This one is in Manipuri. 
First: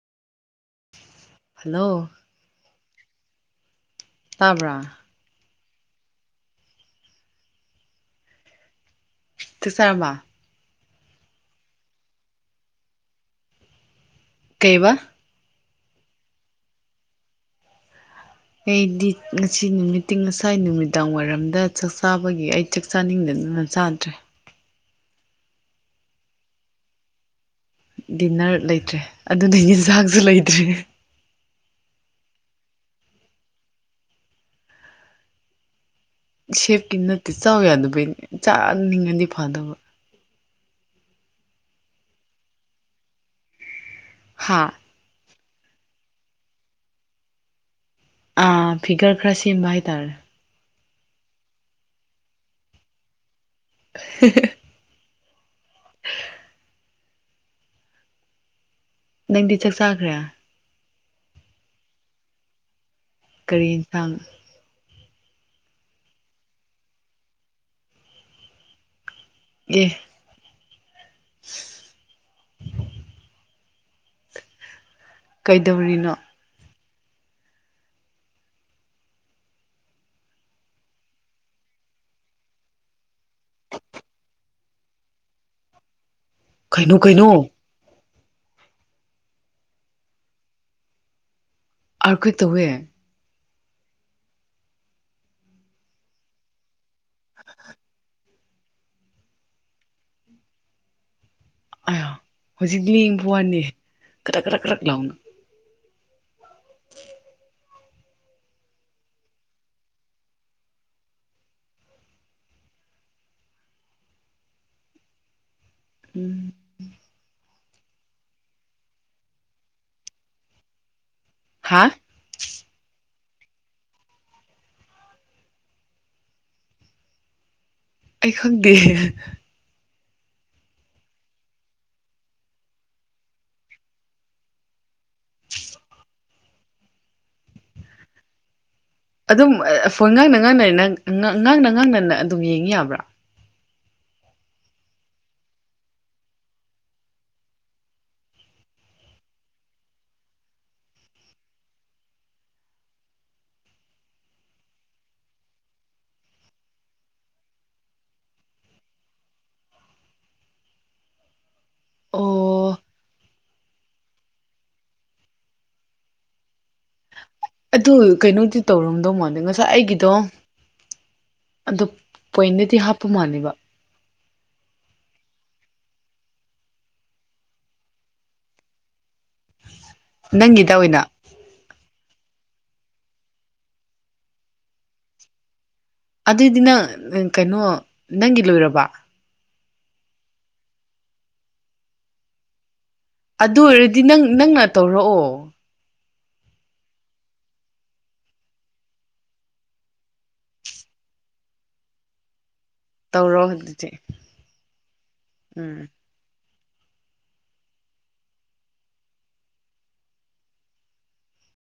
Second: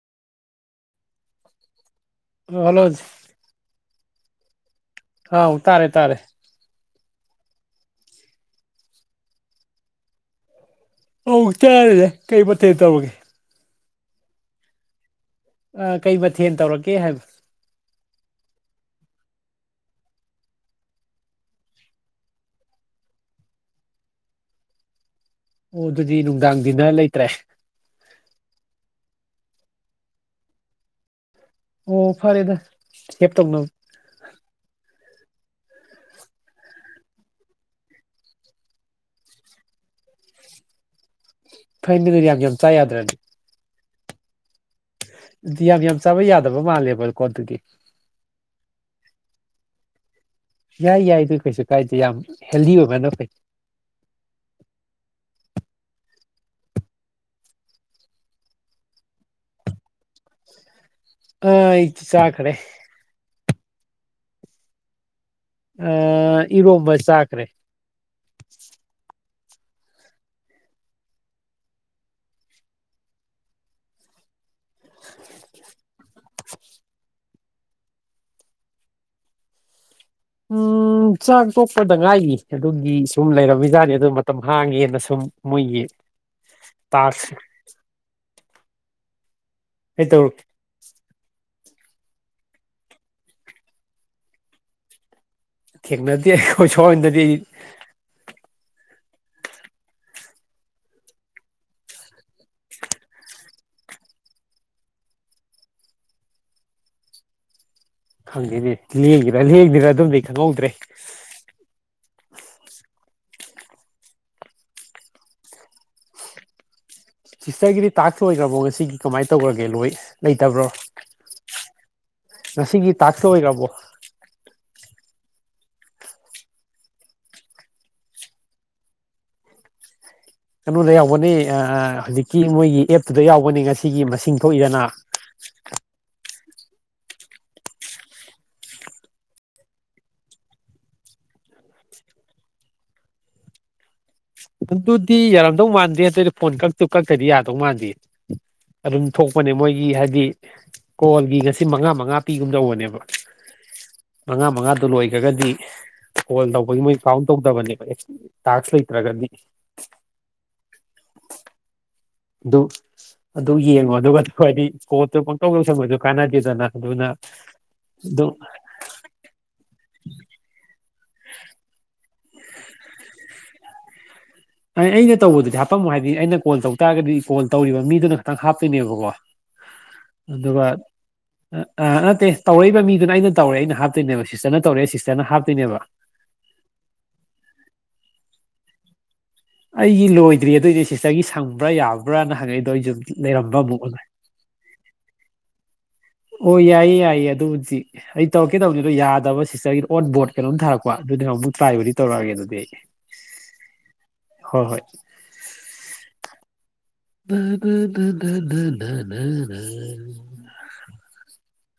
ꯍꯜꯂꯣ ꯍꯂ ꯇꯥꯕ꯭ꯔꯥ ꯑꯥꯎ ꯇꯥꯔꯦ ꯇꯥꯔꯦ ꯇꯁꯥꯔꯃ ꯑ ꯆꯔꯔꯦ ꯀꯩ ꯄꯊꯩ ꯇꯕꯒꯦ ꯀꯩꯕ ꯑ ꯀꯩ ꯃꯊꯦꯜ ꯇꯧꯔꯛꯀꯦ ꯍꯥꯏꯕ ꯑꯩꯗꯤ ꯉꯁꯤ ꯅꯨꯃꯤ ꯇꯤꯡ ꯉꯁꯥꯏ ꯅꯨꯃꯤꯗꯥꯡ ꯋꯥꯏꯔꯝꯗ ꯆꯥꯛ ꯆꯥꯕꯒꯤ ꯑꯩ ꯆꯥꯛ ꯆꯥꯅꯤꯡꯗꯗꯨꯅ ꯆꯥꯗ꯭ꯔꯦ ꯑꯣ ꯑꯗꯨꯗꯤ ꯅꯨꯡꯗꯥꯡꯗꯤꯅ ꯂꯩꯇ꯭ꯔꯦ ꯗꯤꯟꯅꯔ ꯂꯩꯇ꯭ꯔꯦ ꯑꯗꯨꯅ ꯌꯦꯟꯁꯥꯡꯁꯨ ꯂꯩꯇ꯭ꯔꯦ ꯑꯣ ꯐꯔꯦꯗ ꯍꯦꯞꯇꯧꯅꯕ ꯁꯦꯞꯀꯤ ꯅꯠꯇꯦ ꯆꯥꯎ ꯌꯥꯗꯕꯩꯅꯦ ꯆꯥꯅꯤꯡꯉꯗꯤ ꯐꯥꯗꯕ ꯐꯩꯅꯤꯗꯨꯗꯤ ꯌꯥꯝ ꯌꯥꯝ ꯆꯥ ꯌꯥꯗ꯭ꯔꯅꯤ ꯍꯥꯥ ꯑꯗꯨꯗꯤ ꯌꯥꯝ ꯌꯥꯝ ꯆꯥꯕ ꯌꯥꯗꯕ ꯃꯥꯜꯂꯦꯕꯀꯣ ꯑꯗꯨꯒꯤ ꯑꯥ ꯐꯤꯒꯔ ꯈ꯭ꯔ ꯁꯤꯦꯝꯕꯥ ꯍꯥꯏ ꯇꯔ ꯌꯥꯏ ꯌꯥꯏ ꯑꯗꯨ ꯀꯩꯁꯨ ꯀꯥꯏꯗꯦ ꯌꯥꯝ ꯍꯦꯜꯗꯤ ꯑꯣꯏꯕꯅꯣꯈꯩ [unintelligible] ꯅꯪꯗꯤ ꯆꯥꯛ ꯆꯥꯈ꯭ꯔꯦ ꯑ ꯏ ꯆꯤ ꯆ ꯀꯔ ꯀꯔꯤ ꯊꯥꯡ ꯑ ꯏꯔꯣꯝꯕ ꯆꯥꯛꯈ꯭ꯔꯦ ꯒꯤꯦ [unintelligible] ꯀꯩꯗꯧꯔꯤꯅꯣ ꯎꯝ ꯆꯥꯛ ꯇꯣꯛꯄꯗ ꯉꯥꯏꯅꯤ ꯑꯗꯨꯒꯤ ꯁꯨꯝ ꯂꯩꯔꯝꯃꯤꯖꯥꯠꯅꯤ ꯑꯗꯨ ꯃꯇꯝ ꯍꯥꯡꯉꯦꯅ ꯁꯨꯝ ꯃꯣꯏꯒꯤ ꯀꯩꯅꯨ ꯇꯥꯛꯁ ꯀꯩꯅꯅꯨ ꯑꯩ ꯇꯧꯔꯛꯀꯦ ꯑꯥꯔꯈꯣꯏ ꯇꯧꯋꯦ ꯊ ꯅ ꯌꯥ ꯀꯣꯏ ꯊꯣꯛꯣꯏꯗꯗꯤ ꯑ ꯍꯧꯖꯤꯛ ꯂꯦꯡꯕ ꯋꯥꯅꯤ ꯀꯔ ꯀꯔꯛ ꯀꯔꯛ ꯂꯥꯎꯅ ꯈꯪꯗꯦꯅꯦ ꯂꯦꯡꯗꯦꯔ ꯂꯦꯡꯗꯦꯔꯥ ꯑꯗꯨꯝꯗꯤꯩ ꯈꯪꯍꯧꯗ꯭ꯔꯦ ꯎꯝ ꯁꯤꯁꯇꯔꯒꯤꯗꯤ ꯇꯥꯛꯁꯣꯏꯈ꯭ꯔꯕꯣ ꯉꯁꯤꯒꯤ ꯀꯃꯥꯏꯅ ꯇꯧꯈꯔꯒꯦ ꯂꯣꯏ ꯂꯩꯇꯕ꯭ꯔꯣ ꯍꯥ ꯁꯤꯒꯤ ꯇꯥ ꯊ ꯍꯣꯏ ꯌꯥꯄꯣ ꯑꯩ ꯈꯪꯗꯤ ꯀꯩꯅꯣꯗ ꯌꯥꯎꯕꯅꯤ ꯍꯧꯖꯤꯛꯀꯤ ꯃꯣꯏꯒꯤ ꯑꯦꯞꯇꯨꯗ ꯌꯥꯎꯕꯅꯤ ꯉꯁꯤꯒꯤ ꯃꯁꯤꯡ ꯊꯣꯛꯏꯗꯅ ꯑꯗꯨꯝ ꯐꯣꯏ ꯉꯥꯡꯅ ꯉꯥꯡꯅꯔꯤ ꯅꯪ ꯉꯥꯡꯅ ꯉꯥꯡꯅꯅ ꯑꯗꯨꯝ ꯌꯦꯡꯤ ꯌꯥꯕ꯭ꯔꯥ ꯑꯗꯨꯗꯤ ꯌꯥꯔꯝꯗꯧ ꯃꯥꯟꯗꯦ ꯑꯗꯨꯑꯣꯏꯗꯤ ꯐꯣꯟ ꯀꯛꯇꯨ ꯀꯛꯇꯗꯤ ꯌꯥꯗꯧ ꯃꯥꯟꯗꯦ ꯑꯗꯨꯝ ꯊꯣꯛꯄꯅꯦ ꯃꯣꯏꯒꯤ ꯍꯥꯏꯗꯤ ꯀꯣꯜꯒꯤ ꯉꯁꯤ ꯃꯉꯥ ꯃꯉꯥ ꯄꯤꯒꯨꯝꯗꯧꯕꯅꯦꯕ ꯃꯉꯥ ꯃꯉꯥꯗꯨ ꯂꯣꯏꯈ꯭ꯔꯒꯗꯤ ꯀꯣꯜ ꯇꯧꯕꯒꯤ ꯃꯣꯏ ꯀꯥꯎꯟ ꯇꯧꯗꯕꯅꯦꯕ ꯇꯥꯛꯁ ꯂꯩꯇ꯭ꯔꯒꯗꯤ [unintelligible] ꯑꯗꯨ ꯑꯣ ꯑꯗꯨ ꯌꯦꯡꯉꯣ ꯑꯗꯨꯒ ꯍꯥꯏꯗꯤ ꯀꯣꯔꯣꯠꯇꯨ ꯄꯪꯇꯧ ꯂꯧꯧꯁꯪꯕꯁꯨ ꯀꯥꯟꯅꯗꯦꯗꯅ ꯑꯗꯨꯅ ꯑꯗꯨ ꯑꯗꯨꯝ ꯀꯩꯅꯣꯗꯤ ꯇꯧꯔꯝꯗꯧ ꯃꯜꯗꯦ ꯉꯁꯥꯏ ꯑꯩꯒꯤꯗꯣ ꯑꯗꯨ ꯄꯣꯏꯅꯗꯤꯤ ꯍꯥꯞꯄꯨ ꯃꯥꯅꯤꯕ ꯑ ꯑꯩꯅ ꯇꯧꯕꯗꯨꯗꯤ ꯍꯥꯄꯝꯃꯣ ꯍꯥꯏꯗꯤ ꯑꯩꯅ ꯀꯣꯜ ꯇꯧ ꯇꯥꯔꯒꯗꯤ ꯀꯣꯜ ꯇꯧꯔꯤꯕ ꯃꯤꯗꯨꯅ ꯈꯇꯪ ꯍꯥꯞꯇꯣꯏꯅꯦꯕꯀꯣ ꯑꯗꯨꯕꯥ ꯅꯪꯒꯤꯗ ꯑꯣꯏꯅ ꯑ ꯑ ꯅꯠꯇꯦ ꯇꯧꯔꯛꯏꯕ ꯃꯤꯗꯨꯅ ꯑꯩꯅ ꯇꯧꯔꯦ ꯑꯩꯅ ꯍꯥꯞꯇꯣꯏꯅꯦꯕ ꯁꯤꯁꯇꯔꯅ ꯇꯧꯔꯛꯦ ꯁꯤꯁꯇꯔꯅ ꯍꯥꯞꯇꯣꯏꯅꯦꯕ ꯑꯗꯨꯏꯗꯤ ꯅꯪ ꯀꯩꯅꯣ ꯅꯪꯒꯤ ꯂꯣꯏꯔꯕ ꯑꯩꯒꯤ ꯂꯣꯏꯗ꯭ꯔꯤ ꯑꯗꯨ ꯑꯣꯏꯗꯤ ꯁꯤꯁꯇꯔꯒꯤ ꯁꯪꯕ꯭ꯔꯥ ꯌꯥꯕ꯭ꯔꯥꯅ ꯍꯪꯉꯛꯏꯗꯣ ꯑꯩꯁꯨꯨꯝ ꯑꯗꯨ ꯑꯣꯏꯔꯗꯤ ꯅꯪ ꯅꯪꯅ ꯇꯧꯔꯛꯑꯣ ꯑꯣ ꯌꯥꯏꯌꯦ ꯌꯥꯏꯌꯦ ꯑꯗꯨꯕꯨꯗꯤ ꯑꯩ ꯇꯧꯔꯛꯀꯦꯗꯕꯅꯤ ꯑꯗꯣ ꯌꯥꯗꯕ ꯁꯤꯁꯇꯔꯒꯤ ꯑꯣꯟ ꯕꯣꯔꯗ ꯀꯩꯅꯣꯝ ꯊꯥꯔꯛꯄ ꯑꯗꯨꯅꯤꯅ ꯑꯃꯨꯛ ꯇ꯭ꯔꯥꯏꯕꯨꯗꯤ ꯇꯧꯔꯛꯑꯒꯦ ꯑꯗꯨꯗꯤ ꯑꯩ ꯇꯧꯔꯣ ꯍꯧꯖꯤꯛꯗꯤꯦ ꯍꯣꯏ ꯍꯣꯏ ꯎꯝ ꯗꯙ ꯗꯙꯙꯙꯙꯙ